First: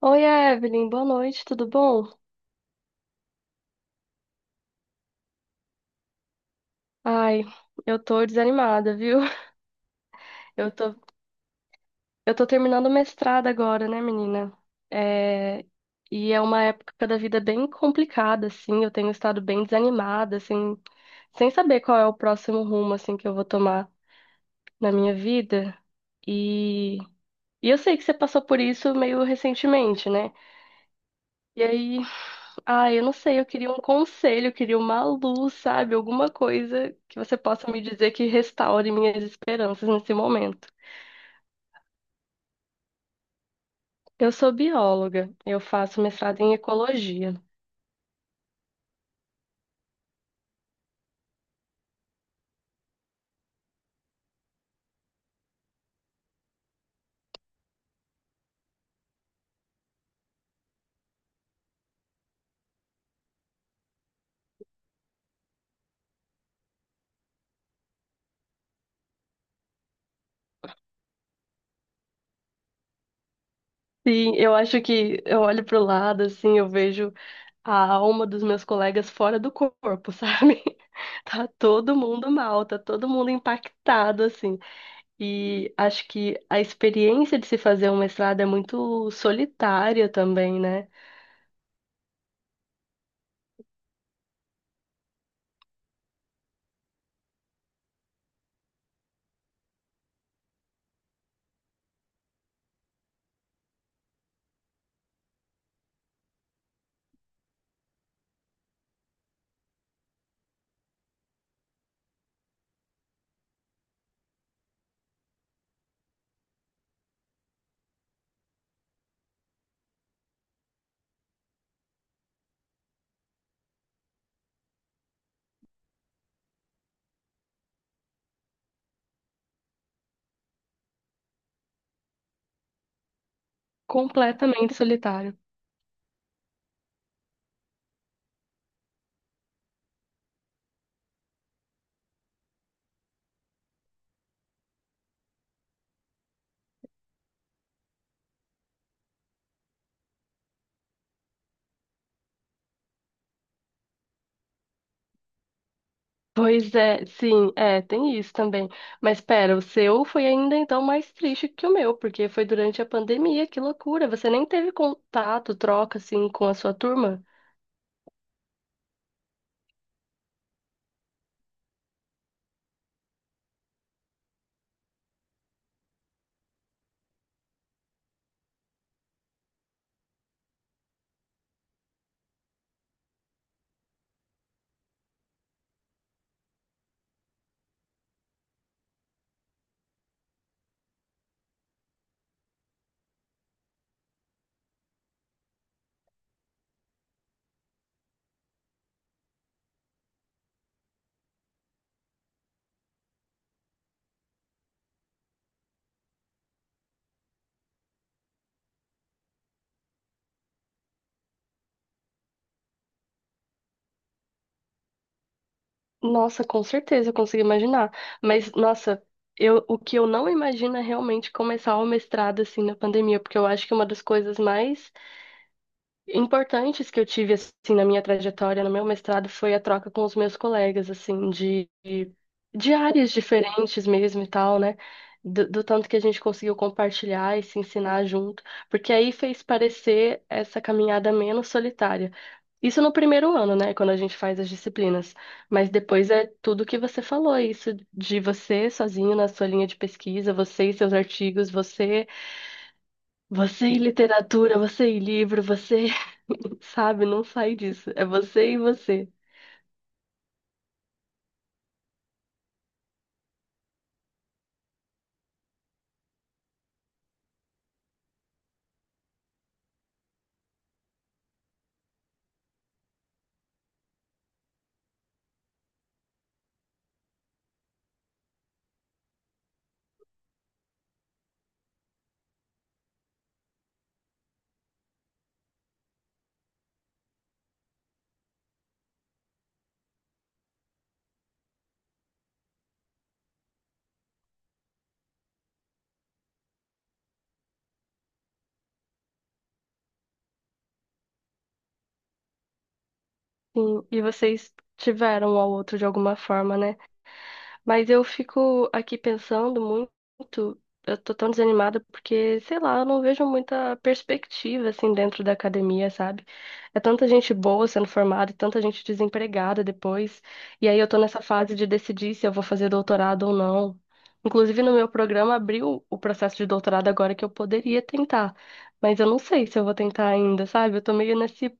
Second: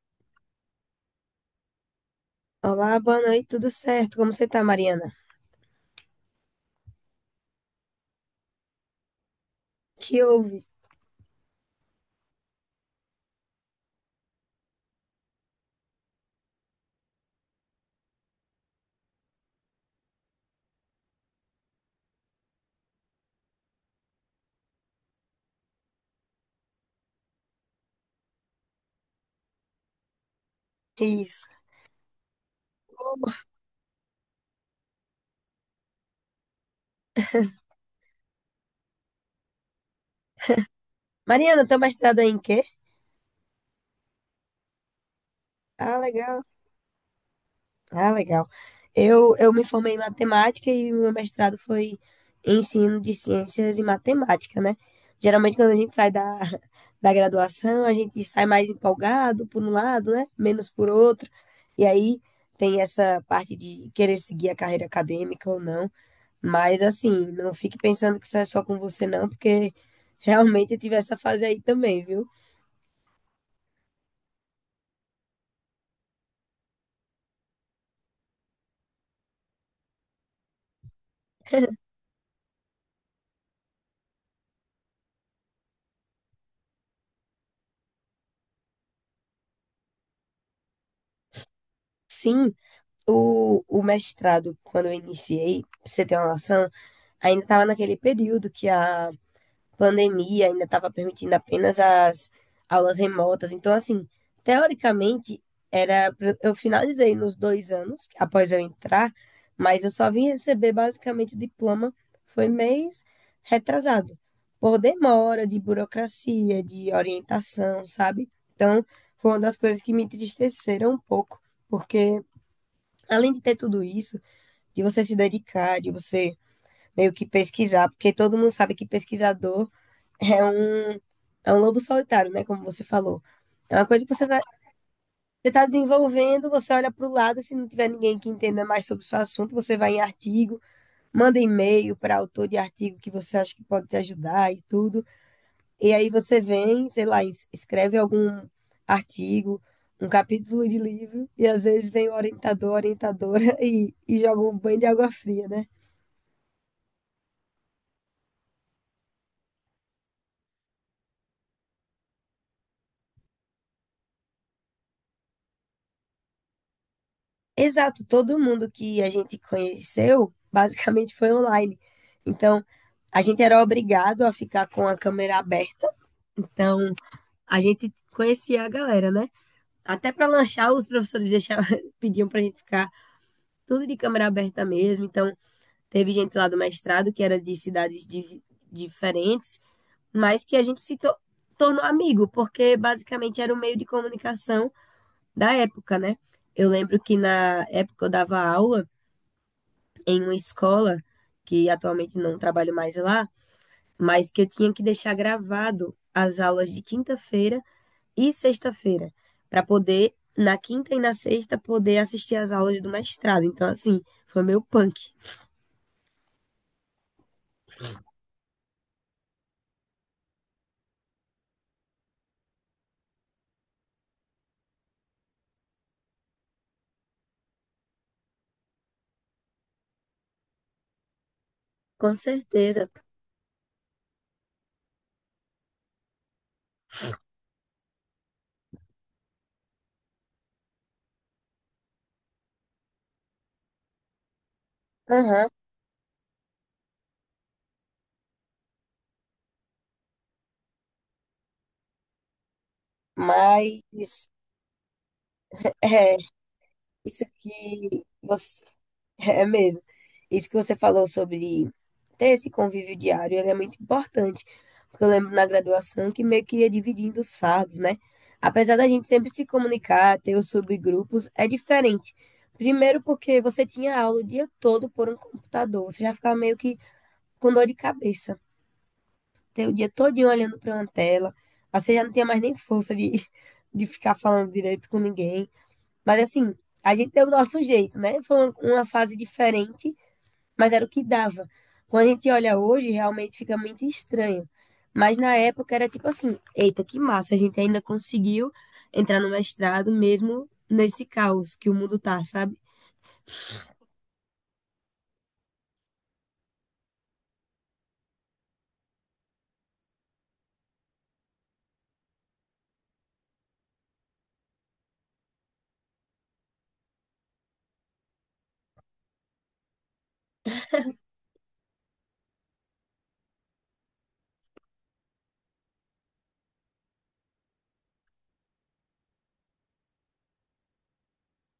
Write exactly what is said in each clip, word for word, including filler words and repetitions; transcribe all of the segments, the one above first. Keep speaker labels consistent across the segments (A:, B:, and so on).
A: Oi, Evelyn, boa noite, tudo bom?
B: Olá, boa noite, tudo certo? Como você tá, Mariana?
A: Ai, eu tô desanimada, viu?
B: Que houve?
A: Eu tô, eu tô terminando o mestrado agora, né, menina? É, e é uma época da vida bem complicada, assim, eu tenho estado bem desanimada, assim, sem saber qual é o próximo rumo, assim, que eu vou tomar na minha vida. E, e eu sei que você passou por isso meio recentemente, né?
B: Isso.
A: E aí, Ah, eu não sei, eu
B: Ô,
A: queria um conselho, eu queria uma luz, sabe? Alguma coisa que você possa me dizer que restaure minhas esperanças nesse momento.
B: Mariana, teu mestrado é em quê?
A: Eu sou bióloga, eu
B: Ah,
A: faço
B: legal.
A: mestrado em ecologia.
B: Ah, legal. Eu, eu me formei em matemática e meu mestrado foi em ensino de ciências e matemática, né? Geralmente, quando a gente sai da, da graduação, a gente sai mais empolgado por um lado, né? Menos por outro. E aí tem essa parte de querer seguir a carreira acadêmica ou não. Mas assim, não fique pensando que isso é só com você, não, porque realmente eu tive essa fase aí também, viu?
A: Sim, eu acho que eu olho pro lado, assim, eu vejo a alma dos meus colegas fora do corpo, sabe? Tá todo mundo mal, tá todo mundo impactado, assim. E acho que a experiência de se fazer um mestrado é muito solitária também, né?
B: Sim, o, o mestrado, quando eu iniciei, pra você ter uma noção, ainda estava naquele período que a pandemia ainda estava permitindo apenas as aulas remotas. Então, assim, teoricamente, era pra- eu finalizei nos dois anos após eu entrar, mas eu só vim receber basicamente o diploma foi mês retrasado, por demora de burocracia, de orientação, sabe? Então, foi uma das coisas que me entristeceram um pouco, porque além de ter tudo isso, de você se dedicar, de você meio que pesquisar, porque todo mundo sabe que pesquisador é um, é um lobo solitário, né? Como você falou. É uma coisa que você tá,
A: Completamente solitário.
B: você tá desenvolvendo, você olha para o lado, se não tiver ninguém que entenda mais sobre o seu assunto, você vai em artigo, manda e-mail para autor de artigo que você acha que pode te ajudar e tudo. E aí você vem, sei lá, es- escreve algum artigo, um capítulo de livro, e às vezes vem o orientador, orientadora e, e joga um banho de água fria, né?
A: Pois é, sim, é, tem isso também. Mas pera, o seu foi ainda então mais triste que o meu, porque foi durante a pandemia, que loucura. Você nem teve contato, troca assim com a sua turma?
B: Exato, todo mundo que a gente conheceu basicamente foi online. Então, a gente era obrigado a ficar com a câmera aberta. Então, a gente conhecia a galera, né? Até para lanchar, os professores deixavam, pediam para a gente ficar tudo de câmera aberta mesmo. Então, teve gente lá do mestrado que era de cidades di- diferentes, mas que a gente se to- tornou amigo, porque basicamente era o meio de comunicação da época, né? Eu lembro que na época eu dava aula em uma escola, que atualmente não trabalho mais lá, mas que eu tinha que deixar gravado as aulas de quinta-feira e sexta-feira, para poder, na quinta e na sexta, poder assistir as aulas do mestrado. Então, assim, foi meu punk.
A: Nossa, com certeza, eu consigo imaginar. Mas nossa, eu, o que eu não imagino é realmente começar o mestrado assim na pandemia, porque eu acho que é uma das coisas mais importantes que eu tive assim na minha trajetória, no meu mestrado, foi a troca com os meus colegas, assim, de,
B: Com
A: de
B: certeza.
A: áreas diferentes mesmo e tal, né? Do, do tanto que a gente conseguiu compartilhar e se ensinar junto, porque aí fez parecer essa caminhada menos solitária. Isso no primeiro ano, né? Quando a gente faz as disciplinas.
B: Aham.
A: Mas depois é tudo que você falou, isso de você sozinho na sua linha de pesquisa, você e seus artigos, você, você e
B: Mas
A: literatura, você e livro, você.
B: é,
A: Sabe, não
B: isso
A: sai disso.
B: que
A: É você e
B: você,
A: você.
B: É mesmo. Isso que você falou sobre ter esse convívio diário, ele é muito importante. Porque eu lembro na graduação que meio que ia dividindo os fardos, né? Apesar da gente sempre se comunicar, ter os subgrupos, é diferente. Primeiro porque você tinha aula o dia todo por um computador, você já ficava meio que com dor de cabeça. Ter o dia todinho olhando para uma tela, aí você já não tinha mais nem força de, de ficar falando direito com ninguém. Mas assim, a gente deu o nosso jeito, né? Foi uma uma fase diferente, mas era o que dava. Quando a gente olha hoje, realmente fica muito estranho. Mas na época era tipo assim, eita, que massa, a gente ainda conseguiu entrar no mestrado mesmo nesse caos que o mundo tá, sabe?
A: Sim, e vocês tiveram um ao outro de alguma forma, né? Mas eu fico aqui pensando muito, eu tô tão desanimada porque, sei lá, eu não vejo muita perspectiva assim dentro da academia, sabe? É tanta gente boa sendo formada e tanta gente desempregada depois. E aí eu tô nessa fase de decidir se eu vou fazer doutorado ou não. Inclusive no meu programa abriu o processo de doutorado agora que eu poderia tentar, mas eu não sei se eu vou tentar ainda, sabe? Eu tô meio nesse,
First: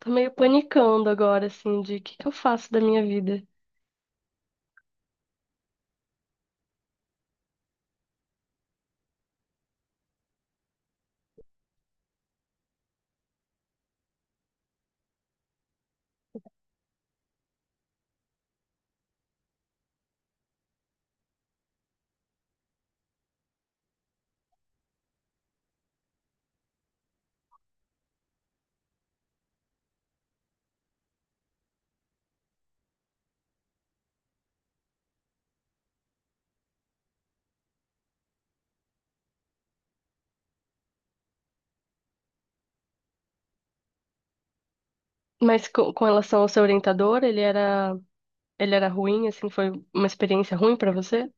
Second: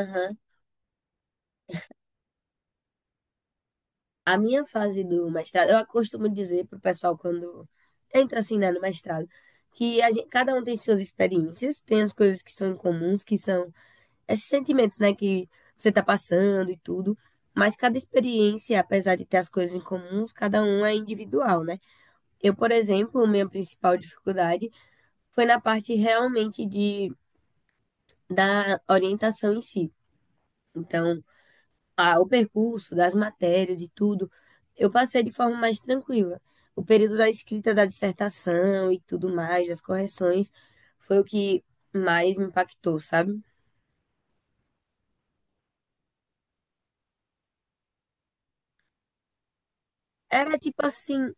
A: tô meio panicando agora assim de o que que eu faço da minha vida.
B: A minha fase do mestrado, eu costumo dizer pro pessoal quando entra assim, né, no mestrado, que a gente, cada um tem suas experiências, tem as coisas que são comuns, que são esses sentimentos, né, que você tá passando e tudo. Mas cada experiência, apesar de ter as coisas em comum, cada um é individual, né? Eu, por exemplo, minha principal dificuldade foi na parte realmente de da orientação em si. Então, a, o percurso das matérias e tudo, eu passei de forma mais tranquila. O período da escrita da dissertação e tudo mais, das correções, foi o que mais me impactou, sabe?
A: Mas co- com, relação ao seu orientador, ele era, ele era ruim, assim, foi uma experiência
B: Era
A: ruim
B: tipo
A: pra você?
B: assim,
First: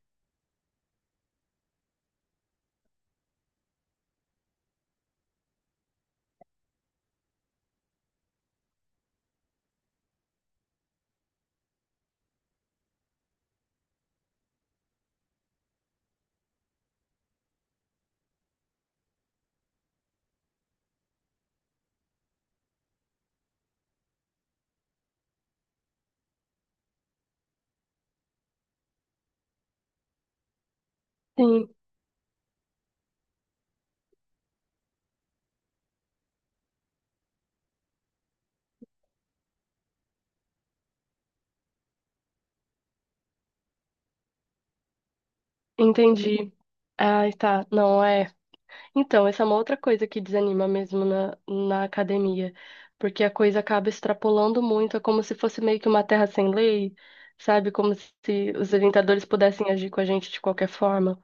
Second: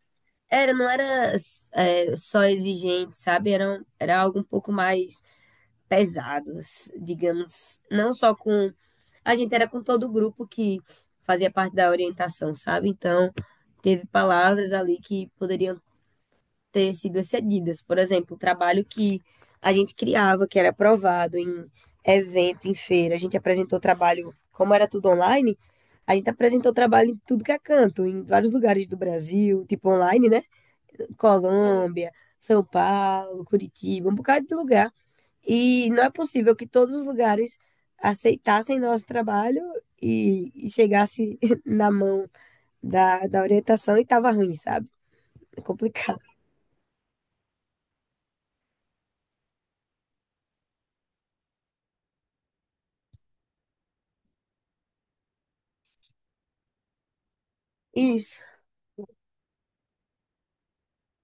B: era, não era, é, só exigente, sabe? Era, um, era algo um pouco mais pesado, s- digamos. Não só com. A gente era com todo o grupo que fazia parte da orientação, sabe? Então, teve palavras ali que poderiam ter sido excedidas. Por exemplo, o trabalho que a gente criava, que era aprovado em evento, em feira. A gente apresentou trabalho, como era tudo online, a gente apresentou trabalho em tudo que é canto, em vários lugares do Brasil, tipo online, né?
A: Sim,
B: Colômbia, São Paulo, Curitiba, um bocado de lugar. E não é possível que todos os lugares aceitassem nosso trabalho e, e chegasse na mão da, da orientação e tava ruim, sabe? É complicado.
A: entendi. Ah, tá. Não, é. Então, essa é uma outra coisa que desanima mesmo na, na academia, porque a coisa acaba extrapolando muito, é como se fosse meio que uma terra sem lei, sabe? Como
B: Isso.
A: se os orientadores pudessem agir com a gente de qualquer forma.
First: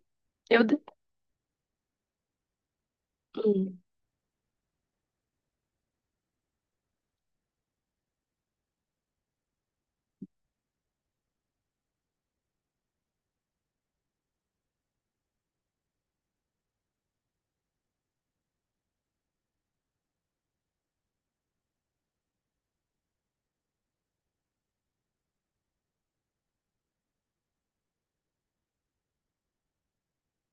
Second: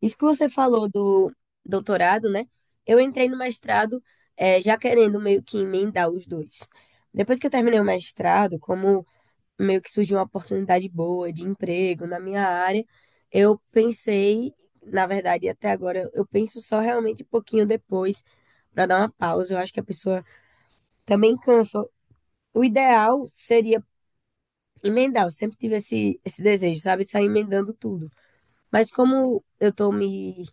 B: Isso que você
A: Eu. de-
B: falou do doutorado, né? Eu entrei no
A: Hum.
B: mestrado, eh, já querendo meio que emendar os dois. Depois que eu terminei o mestrado, como meio que surgiu uma oportunidade boa de emprego na minha área, eu pensei, na verdade, até agora, eu penso só realmente um pouquinho depois para dar uma pausa. Eu acho que a pessoa também cansa. O ideal seria emendar. Eu sempre tive esse, esse desejo, sabe? Sair emendando tudo. Mas como eu tô me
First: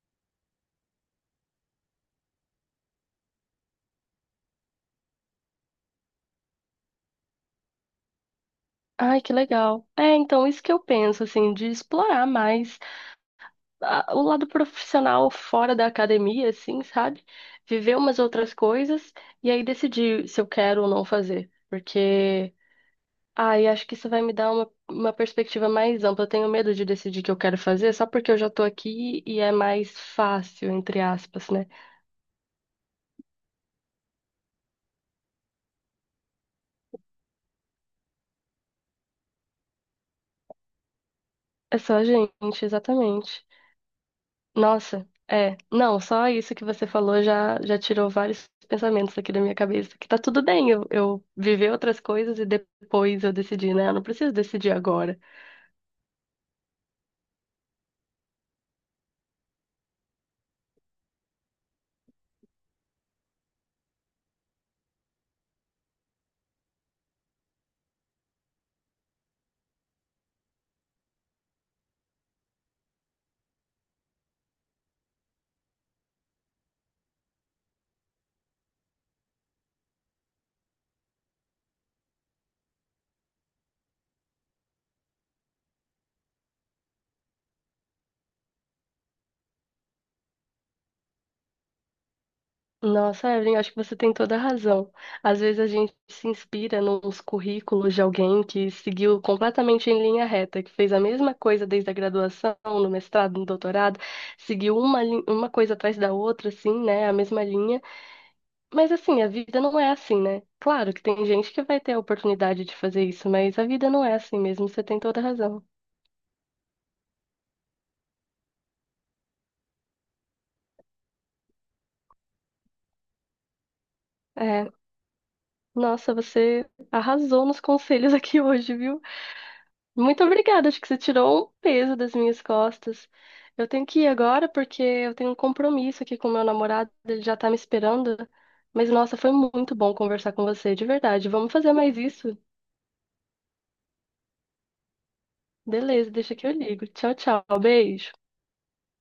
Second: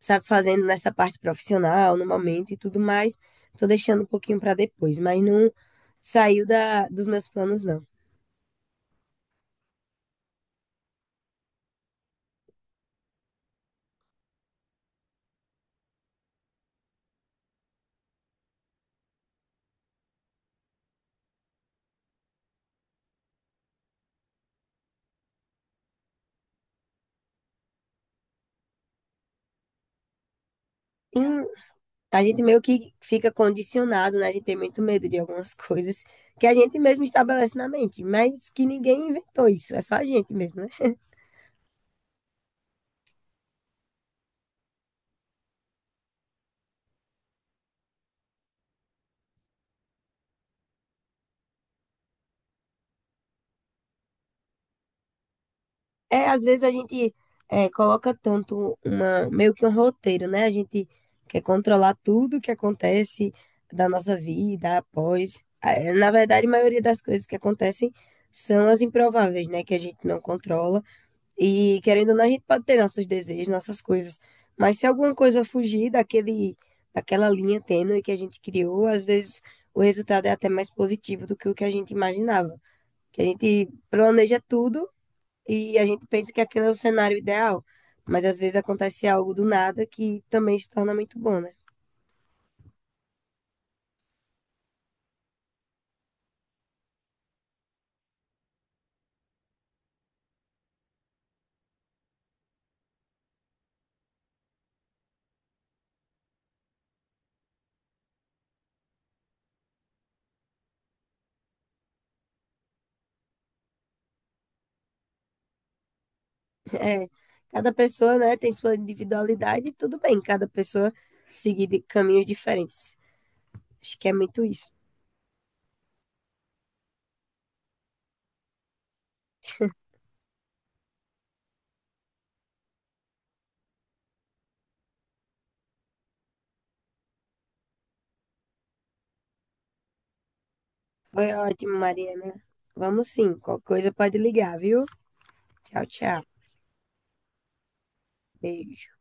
B: satisfazendo nessa parte profissional, no momento e tudo mais, tô deixando um pouquinho para depois. Mas não saiu da, dos meus planos, não.
A: Ai, que legal. É, então, isso que eu penso, assim, de explorar mais. A- o lado profissional fora da academia, assim, sabe? Viver umas outras coisas e aí decidir se eu quero ou não fazer. Porque, ai, acho que isso vai me dar uma, uma perspectiva mais ampla. Eu tenho medo de decidir o que eu quero fazer só porque eu já tô aqui e é mais fácil, entre
B: Em
A: aspas, né?
B: A gente meio que fica condicionado, né? A gente tem muito medo de algumas coisas que a gente mesmo estabelece na mente, mas que ninguém inventou isso, é só a gente mesmo, né?
A: É só a gente, exatamente. Nossa, é. Não, só isso que você falou já, já tirou vários pensamentos aqui da minha cabeça. Que tá tudo bem eu, eu viver outras coisas e depois eu decidir, né? Eu não preciso decidir agora.
B: É, às vezes a gente é, coloca tanto uma, meio que um roteiro, né? A gente quer controlar tudo que acontece da nossa vida após. É, na verdade, a maioria das coisas que acontecem são as improváveis, né? Que a gente não controla. E querendo ou não, a gente pode ter nossos desejos, nossas coisas. Mas se alguma coisa fugir daquele, daquela linha tênue que a gente criou, às vezes o resultado é até mais positivo do que o que a gente imaginava. Que a gente planeja tudo e a gente pensa que aquele é o cenário ideal. Mas às vezes acontece algo do nada que também se torna muito bom, né?
A: Nossa, Evelyn, acho que você tem toda a razão. Às vezes a gente se inspira nos currículos de alguém que seguiu completamente em linha reta, que fez a mesma coisa desde a graduação, no mestrado, no doutorado, seguiu uma, lin- uma coisa atrás da outra, assim, né? A mesma linha. Mas assim, a vida não é assim, né? Claro que tem gente que vai ter a oportunidade de fazer isso, mas a vida não é assim mesmo, você tem toda a razão.
B: É, cada pessoa, né, tem sua individualidade e tudo bem, cada pessoa seguir de caminhos diferentes. Acho que é muito
A: É,
B: isso.
A: nossa, você arrasou nos conselhos aqui hoje, viu? Muito obrigada, acho que você tirou um peso das minhas costas. Eu tenho que ir agora porque eu tenho um compromisso aqui com meu namorado, ele já tá me esperando. Mas nossa, foi muito bom conversar com você, de verdade.
B: Foi
A: Vamos fazer
B: ótimo,
A: mais
B: Mariana.
A: isso?
B: Vamos sim, qualquer coisa pode ligar, viu? Tchau,
A: Beleza,
B: tchau.
A: deixa que eu ligo. Tchau, tchau, beijo.
B: Beijo.